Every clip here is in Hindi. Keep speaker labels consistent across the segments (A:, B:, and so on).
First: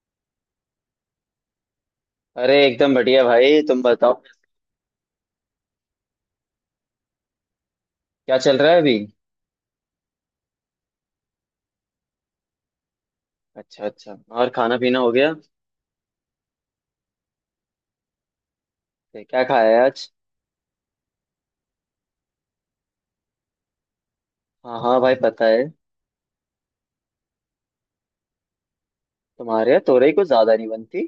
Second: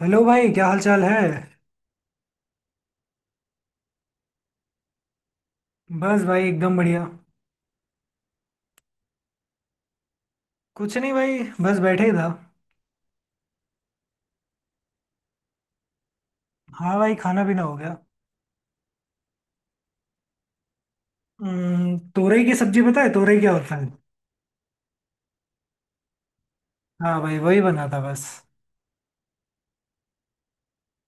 A: हेलो भाई क्या हाल चाल है।
B: अरे एकदम बढ़िया भाई तुम बताओ।
A: बस भाई एकदम बढ़िया।
B: क्या चल रहा है अभी।
A: कुछ नहीं भाई। बस बैठे ही था।
B: अच्छा अच्छा और खाना पीना हो गया।
A: हाँ भाई खाना पीना हो गया।
B: क्या खाया है आज।
A: तोरई की सब्जी। पता है तोरई क्या होता है?
B: हाँ हाँ भाई पता है।
A: हाँ भाई वही बना था बस।
B: तुम्हारे यहाँ तोरई कुछ ज्यादा नहीं बनती।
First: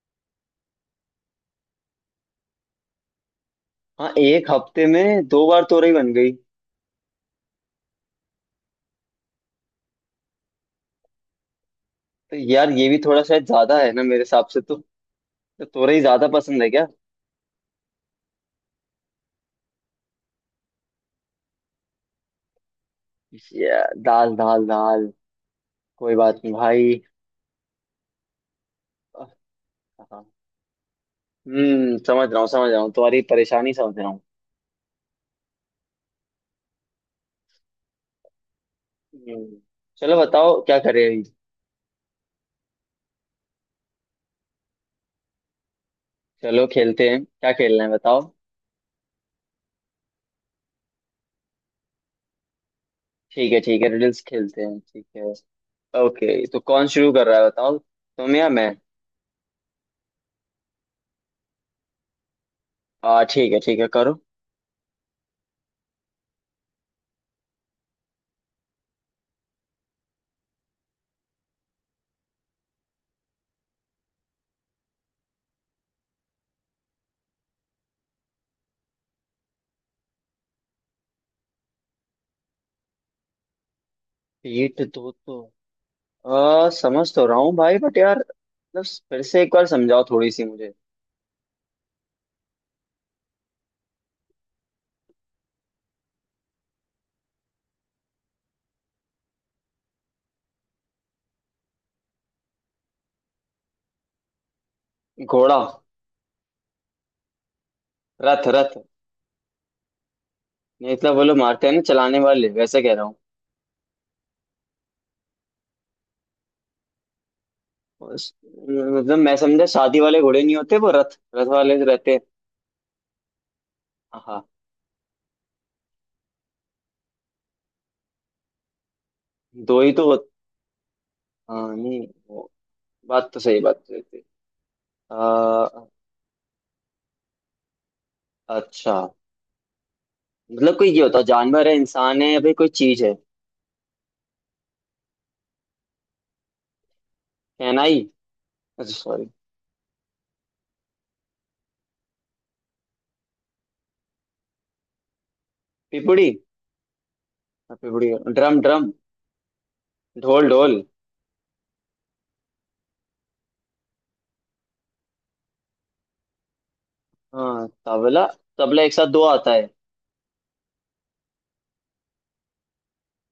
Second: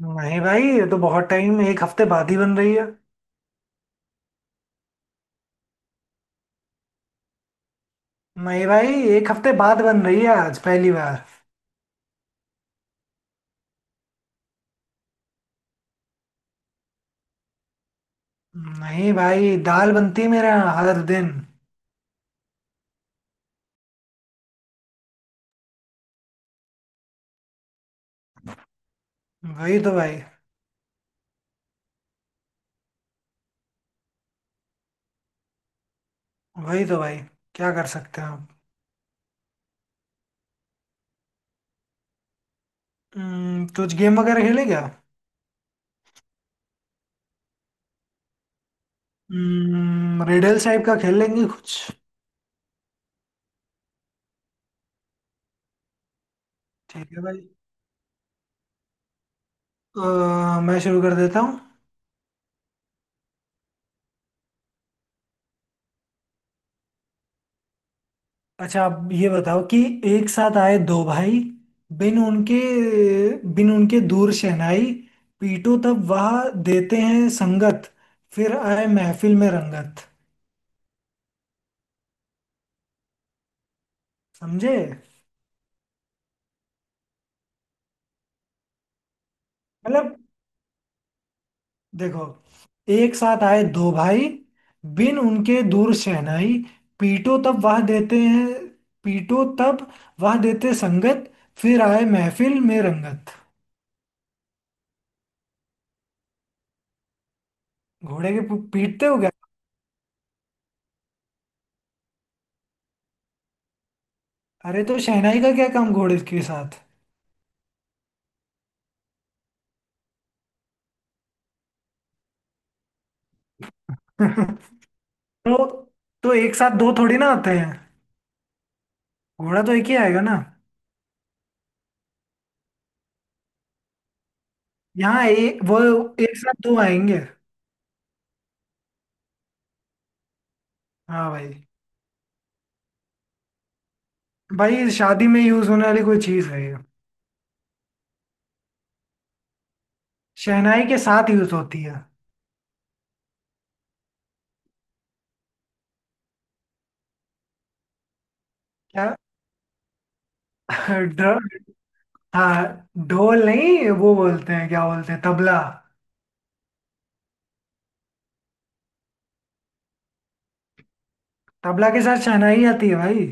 A: नहीं भाई ये तो बहुत टाइम, एक हफ्ते बाद ही बन रही है।
B: हाँ एक हफ्ते में दो बार तोरई बन गई।
A: नहीं भाई एक हफ्ते बाद बन रही है, आज पहली बार।
B: तो यार ये भी थोड़ा शायद ज्यादा है ना मेरे हिसाब से तो। तो तोरई ज्यादा पसंद है क्या।
A: नहीं भाई दाल बनती है मेरे यहाँ हर दिन।
B: दाल दाल दाल कोई बात नहीं भाई।
A: वही तो भाई।
B: हाँ। समझ रहा हूँ तुम्हारी परेशानी समझ रहा हूँ।
A: वही तो भाई। क्या कर सकते हैं आप।
B: हम्म, चलो बताओ क्या करें अभी।
A: कुछ गेम वगैरह खेलें क्या?
B: चलो खेलते हैं क्या खेलना है बताओ।
A: रिडल्स टाइप का खेल लेंगे कुछ।
B: ठीक है रिडल्स खेलते हैं ठीक है। ओके तो कौन शुरू
A: ठीक है
B: कर रहा है
A: भाई।
B: बताओ तुम या मैं।
A: मैं शुरू कर देता हूँ।
B: आ ठीक है करो।
A: अच्छा आप ये बताओ कि एक साथ आए दो भाई, बिन उनके बिन उनके दूर शहनाई, पीटो तब वह देते हैं संगत, फिर आए महफिल में रंगत। समझे?
B: पीठ दो तो। समझ तो रहा हूँ भाई बट यार मतलब फिर से एक बार समझाओ
A: मतलब
B: थोड़ी सी मुझे।
A: देखो, एक साथ आए दो भाई, बिन उनके दूर शहनाई, पीटो तब वह देते हैं पीटो तब वह देते संगत, फिर आए महफिल में रंगत।
B: घोड़ा।
A: घोड़े के
B: रथ रथ।
A: पीटते हो?
B: नहीं मतलब वो लोग मारते हैं ना चलाने वाले वैसे कह रहा हूँ।
A: अरे तो शहनाई का क्या काम घोड़े के साथ?
B: मतलब मैं समझा शादी वाले घोड़े नहीं होते वो रथ रथ वाले जो रहते हैं। हाँ
A: तो तो एक साथ दो थोड़ी ना आते हैं। घोड़ा तो
B: दो
A: एक
B: ही
A: ही
B: तो
A: आएगा
B: होते।
A: ना।
B: हाँ नहीं वो बात तो सही थी। आ,
A: यहाँ वो एक साथ दो आएंगे।
B: अच्छा। मतलब कोई ये होता
A: हाँ भाई।
B: जानवर है इंसान है या फिर कोई चीज है।
A: भाई शादी में यूज होने वाली कोई चीज है ये।
B: शहनाई। अच्छा सॉरी।
A: शहनाई के साथ यूज होती है।
B: पिपुड़ी। हाँ, पिपुड़ी ड्रम ड्रम।
A: क्या?
B: ढोल ढोल।
A: ढ- हाँ ढोल नहीं, वो बोलते हैं क्या बोलते हैं तबला।
B: हाँ तबला। तबला एक साथ दो आता है।
A: तबला के साथ शहनाई आती है भाई।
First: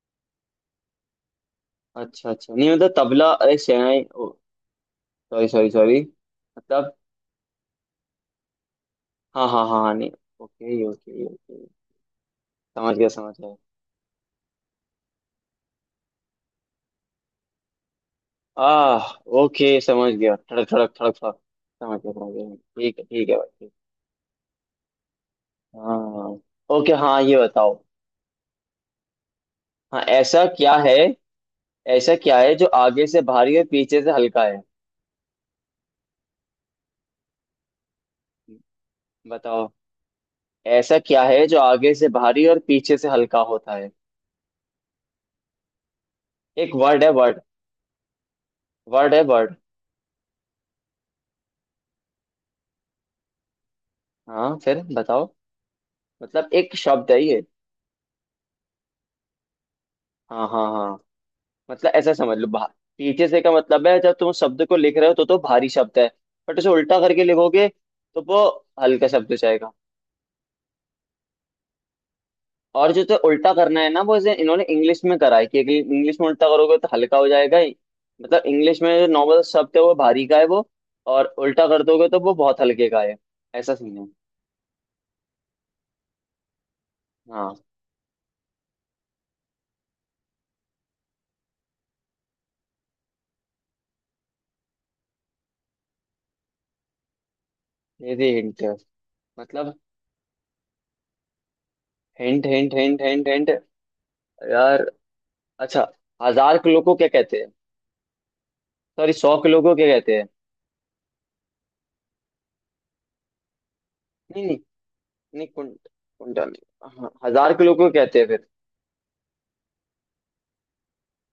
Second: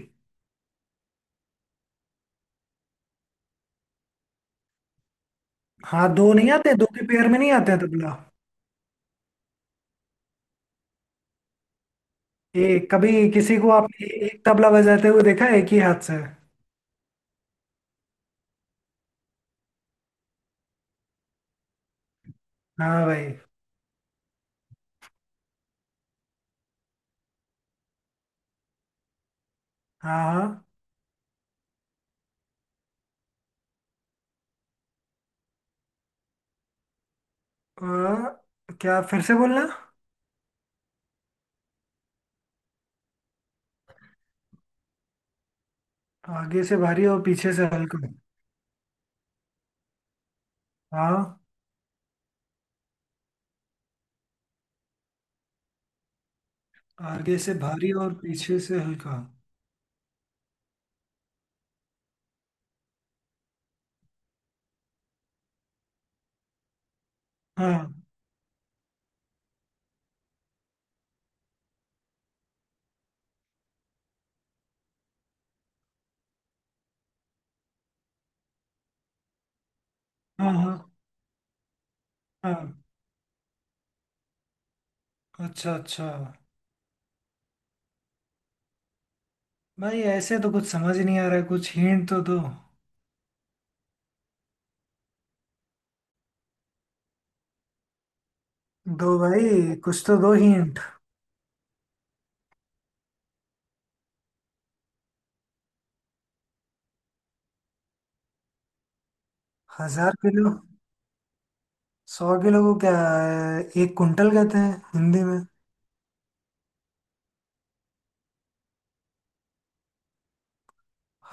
B: अच्छा अच्छा नहीं मतलब तबला अरे शहनाई ओ। Sorry sorry sorry.
A: हाँ दो नहीं आते, दो
B: मतलब
A: के पेयर में नहीं आते हैं तबला।
B: हाँ हाँ हाँ हाँ, नहीं। Okay okay okay.
A: एक
B: समझ गया
A: कभी
B: समझ गया।
A: किसी को आपने एक तबला बजाते हुए देखा है एक ही हाथ से?
B: आह। ओके समझ गया ठड़क ठड़क ठड़क ठड़क। समझ गया
A: हाँ
B: ठीक
A: भाई।
B: है भाई ठीक। हाँ। ओके हाँ ये बताओ। हाँ ऐसा
A: हाँ।
B: क्या है। ऐसा क्या है जो आगे से भारी और पीछे से हल्का है।
A: हाँ। क्या फिर से बोलना।
B: बताओ। ऐसा क्या है जो आगे से भारी और पीछे से हल्का होता है।
A: आगे
B: एक
A: से
B: वर्ड
A: भारी
B: है
A: और
B: वर्ड।
A: पीछे से हल्का।
B: वर्ड है वर्ड।
A: हाँ।
B: हाँ फिर बताओ। मतलब एक शब्द है
A: आगे
B: ये।
A: से भारी और पीछे से हल्का।
B: हाँ हाँ हाँ। मतलब ऐसा समझ लो। पीछे से का मतलब है जब तुम शब्द को लिख रहे हो तो भारी शब्द है। बट उसे उल्टा करके लिखोगे
A: हाँ,
B: तो वो हल्का शब्द हो जाएगा। और जो तो उल्टा करना है ना वो इसे इन्होंने इंग्लिश में करा है कि इंग्लिश में उल्टा करोगे तो हल्का हो जाएगा ही। मतलब इंग्लिश में जो नॉर्मल शब्द है वो भारी का है
A: हाँ,
B: वो।
A: हाँ,
B: और उल्टा कर दोगे तो वो बहुत
A: हाँ।
B: हल्के का है। ऐसा सीन है।
A: अच्छा अच्छा।
B: हाँ
A: भाई ऐसे तो कुछ समझ नहीं आ रहा है, कुछ हिंट तो दो।
B: ये भी हिंट है।
A: दो
B: मतलब
A: भाई, कुछ तो दो hint.
B: Hint hint hint hint hint यार अच्छा। 1,000 किलो को क्या कहते हैं। सॉरी 100 किलो को क्या
A: हजार
B: कहते हैं।
A: किलो 100 किलो को क्या एक कुंटल
B: नहीं नहीं
A: कहते हैं हिंदी में।
B: नहीं कुंट कुंटल नहीं। हाँ, 1,000 किलो को कहते हैं फिर।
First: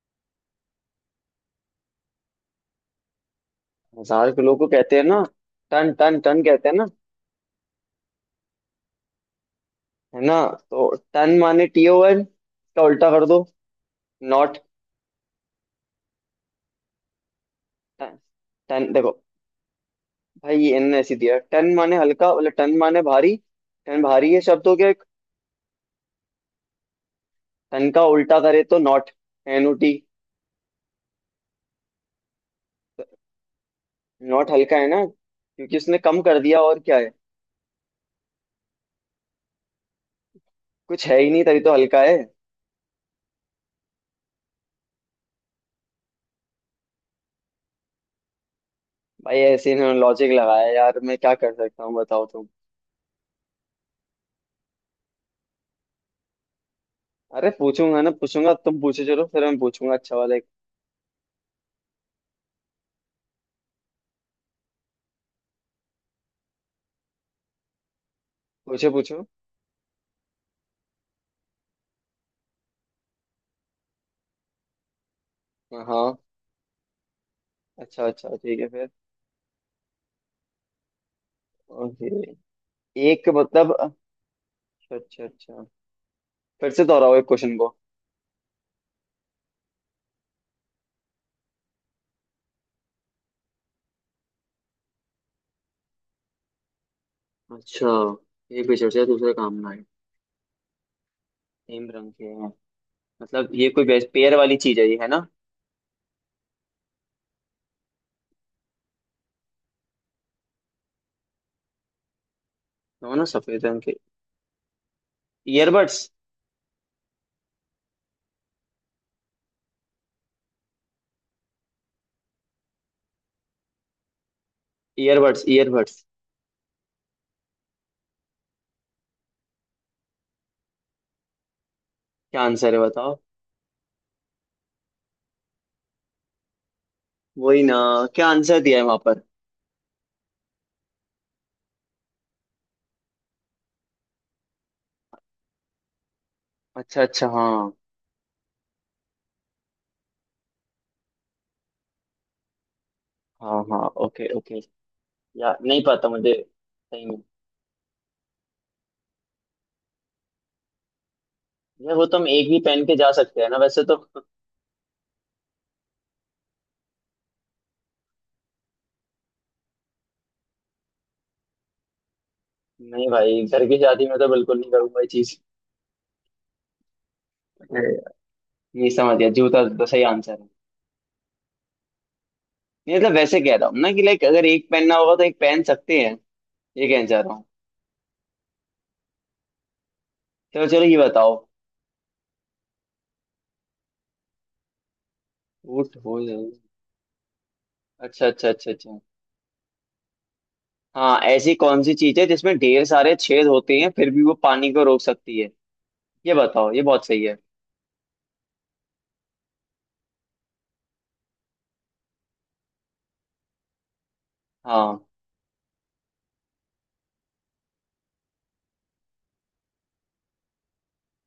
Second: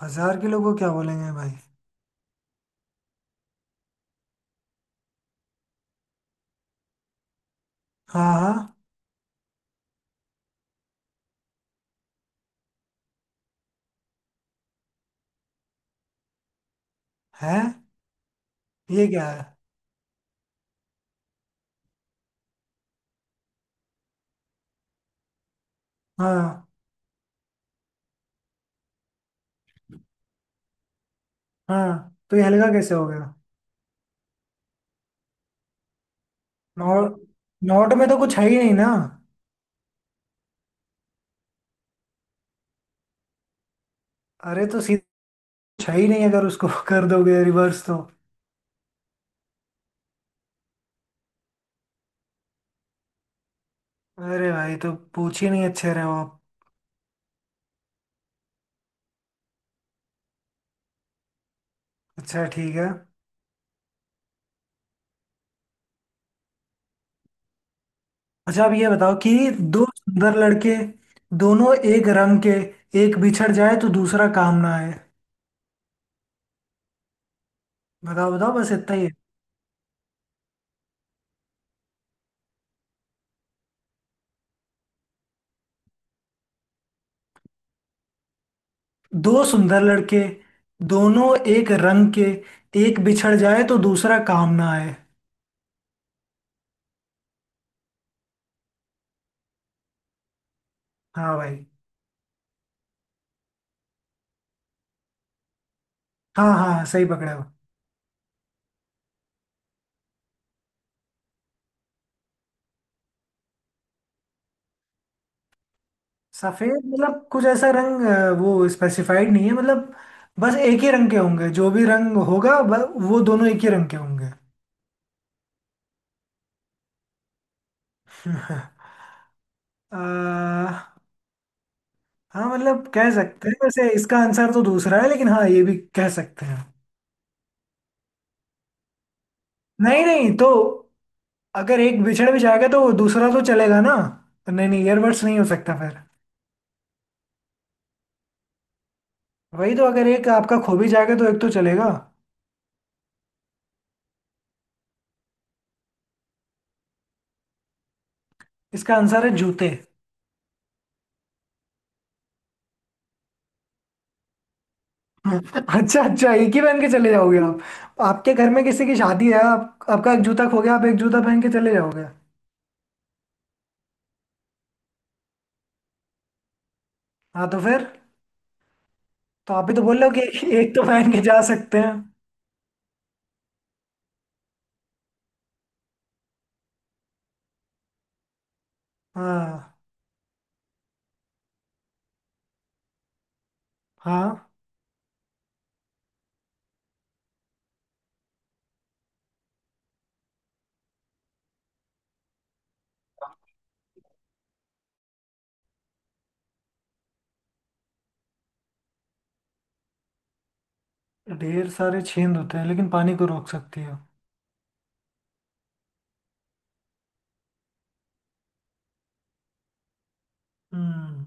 A: 1,000 किलो को क्या बोलेंगे भाई?
B: 1,000 किलो को कहते हैं ना। टन टन टन कहते हैं ना।
A: हाँ हाँ।
B: है ना। तो टन माने टी ओवर इसका उल्टा कर दो। नॉट।
A: है,
B: टन टन
A: ये
B: देखो।
A: क्या है?
B: भाई ये इनने ऐसी दिया टन माने हल्का मतलब टन माने भारी। टन भारी है शब्द हो गया एक।
A: हाँ
B: टन का उल्टा करे तो नॉट NOT।
A: हाँ तो ये हल्का कैसे हो गया?
B: नॉट हल्का है ना क्योंकि उसने कम कर दिया और क्या है।
A: नॉर्थ। नॉर्थ में तो कुछ है ही नहीं ना।
B: कुछ है ही नहीं तभी तो हल्का है।
A: अरे तो सीधा कुछ है ही नहीं, अगर उसको कर दोगे रिवर्स तो।
B: भाई ऐसे इन्होंने लॉजिक लगाया यार मैं क्या कर सकता हूँ बताओ तुम।
A: अरे भाई तो पूछ ही नहीं अच्छे रहे हो आप।
B: अरे पूछूंगा ना पूछूंगा तुम पूछो चलो फिर मैं पूछूंगा अच्छा वाला एक।
A: अच्छा ठीक है। अच्छा अब ये
B: पूछो
A: बताओ
B: पूछो।
A: कि दो सुंदर लड़के, दोनों एक रंग के, एक बिछड़ जाए तो दूसरा काम ना आए।
B: हाँ हाँ, अच्छा
A: बताओ
B: अच्छा
A: बताओ,
B: ठीक है
A: बस
B: फिर।
A: इतना ही है।
B: ओके एक मतलब अच्छा अच्छा फिर से दोहराओ एक क्वेश्चन को।
A: दो सुंदर लड़के, दोनों एक रंग के, एक बिछड़ जाए तो दूसरा काम ना आए।
B: अच्छा। एक विषय से दूसरे काम में आए।
A: हाँ भाई।
B: सेम रंग के हैं। मतलब ये कोई बेस पेयर वाली चीज है ये है ना।
A: हाँ, हाँ, हाँ, सही पकड़े हो।
B: दोनों सफेद रंग के। ईयरबड्स
A: सफेद मतलब कुछ ऐसा रंग वो स्पेसिफाइड नहीं है मतलब। बस एक ही रंग के होंगे, जो भी रंग होगा वो दोनों एक ही रंग के होंगे।
B: Earbuds earbuds.
A: अ,
B: क्या
A: हाँ
B: आंसर है
A: मतलब कह
B: बताओ।
A: सकते हैं, वैसे इसका आंसर तो दूसरा है, लेकिन हाँ ये भी कह सकते हैं।
B: वही ना। क्या आंसर दिया है वहां पर।
A: नहीं नहीं तो, अगर एक बिछड़ भी जाएगा तो वो दूसरा तो चलेगा ना। नहीं नहीं ईयरबड्स नहीं हो सकता फिर।
B: अच्छा अच्छा हाँ
A: वही तो, अगर एक आपका खो भी जाएगा तो एक तो चलेगा।
B: हाँ हाँ ओके ओके। यार नहीं पता मुझे सही में।
A: इसका आंसर है जूते।
B: यार वो तो हम एक ही पहन के जा सकते हैं ना वैसे तो।
A: अच्छा अच्छा, एक ही पहन के चले जाओगे आप? आपके घर में किसी की शादी है, आप, आपका एक जूता खो गया, आप एक जूता पहन के चले जाओगे?
B: नहीं भाई घर की शादी में तो बिल्कुल नहीं करूंगा ये चीज।
A: हाँ तो फिर।
B: अरे यार, ये समझ गया
A: तो
B: जूता
A: आप भी तो
B: तो
A: बोल
B: सही
A: रहे हो कि
B: आंसर
A: एक,
B: है।
A: एक तो पहन के जा सकते हैं।
B: नहीं मतलब वैसे कह रहा हूँ ना कि लाइक अगर एक पहनना होगा तो एक पहन सकते हैं। ये कहना चाह रहा हूँ।
A: हाँ
B: चलो चलो ये बताओ।
A: हाँ।
B: ऊँट हो जाए। अच्छा अच्छा अच्छा अच्छा। हाँ ऐसी कौन सी चीज है जिसमें ढेर सारे छेद होते हैं फिर भी वो पानी को रोक सकती है। ये बताओ ये बहुत सही है।
A: ढेर सारे छेद होते हैं लेकिन पानी को रोक सकती है।
B: हाँ
A: हम्म।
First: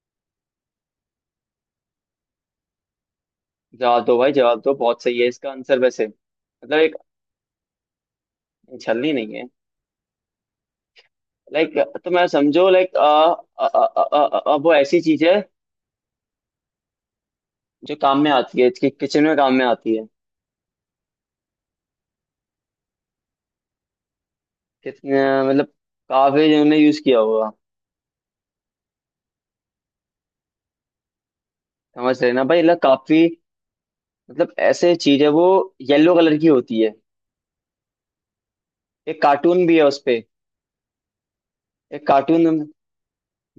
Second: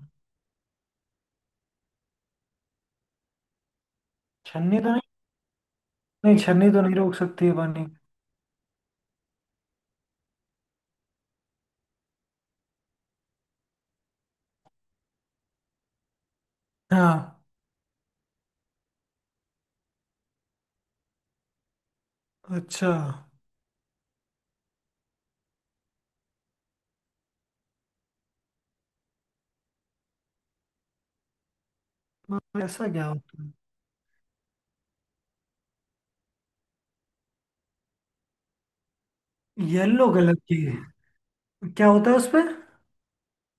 B: जवाब दो भाई जवाब दो
A: छन्नी तो
B: बहुत
A: नहीं।
B: सही है इसका आंसर वैसे
A: नहीं, छन्नी
B: मतलब
A: तो नहीं
B: एक।
A: रोक सकती है पानी।
B: छलनी नहीं है। लाइक तो मैं समझो लाइक आ, आ, आ, आ, आ, आ, वो ऐसी चीज है।
A: हाँ।
B: जो काम में आती है कि किचन में काम में आती है।
A: अच्छा।
B: कितने मतलब काफी जिन्होंने यूज किया होगा। समझ रहे ना
A: तो
B: भाई मतलब
A: ऐसा क्या
B: काफी।
A: होता है?
B: मतलब ऐसे चीज है वो। येलो कलर की होती है। एक कार्टून भी है
A: येलो
B: उसपे।
A: कलर की क्या
B: एक
A: होता है उसपे?
B: कार्टून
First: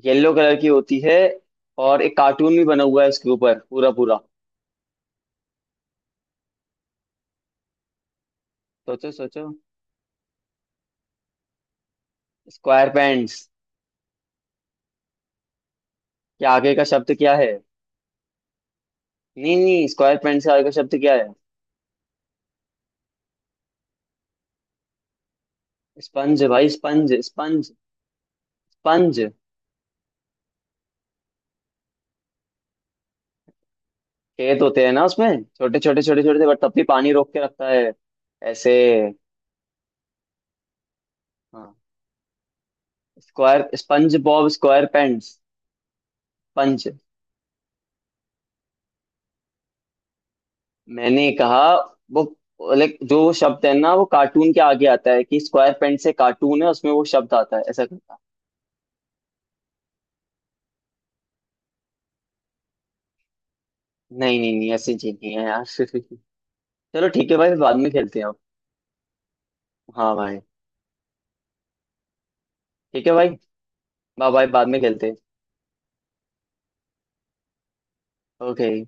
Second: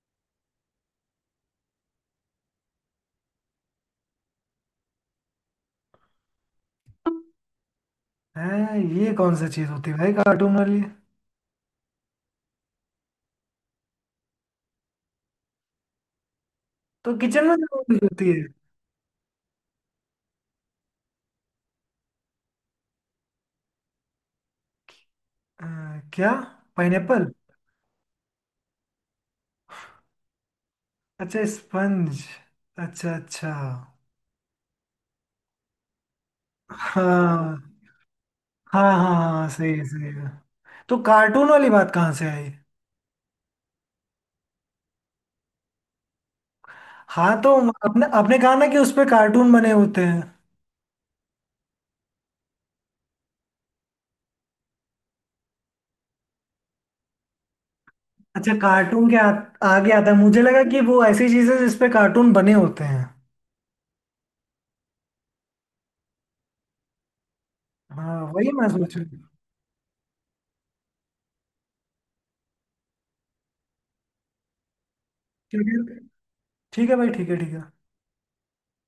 B: येलो कलर की होती है और एक कार्टून भी बना हुआ है उसके ऊपर पूरा पूरा।
A: है
B: सोचो
A: ये कौन
B: सोचो।
A: सा चीज होती है भाई कार्टून वाली?
B: स्क्वायर पैंट्स के आगे का शब्द
A: तो
B: क्या
A: किचन
B: है।
A: में जरूर होती है।
B: नहीं नहीं स्क्वायर पैंट्स के आगे का शब्द क्या है।
A: अ, क्या?
B: स्पंज भाई स्पंज
A: पाइनएप्पल?
B: Sponge sponge.
A: अच्छा स्पंज। अच्छा अच्छा।
B: खेत होते हैं ना उसमें छोटे छोटे छोटे छोटे से बट तब भी पानी रोक के
A: हाँ,
B: रखता है। ऐसे।
A: हाँ, हाँ, हाँ, सही है सही है। तो कार्टून वाली
B: हाँ
A: बात कहाँ से आई?
B: Square SpongeBob SquarePants sponge.
A: हाँ तो अपने अपने कहा ना कि उस पे कार्टून बने होते हैं।
B: मैंने कहा वो लाइक जो शब्द है ना वो कार्टून के आगे आता है कि स्क्वायर पेन से कार्टून है उसमें वो शब्द आता है ऐसा करता।
A: अच्छा कार्टून के आगे आता है, मुझे लगा कि वो ऐसी चीजें जिस पे कार्टून बने होते हैं।
B: नहीं नहीं नहीं ऐसी चीज नहीं है यार। चलो ठीक है भाई बाद में खेलते
A: हाँ
B: हैं अब।
A: वही मैं सोच रहा हूँ।
B: हाँ भाई ठीक है भाई बाय बाय बाद में खेलते हैं।
A: ठीक है ठीक है भाई, ठीक है ठीक है।
B: ओके।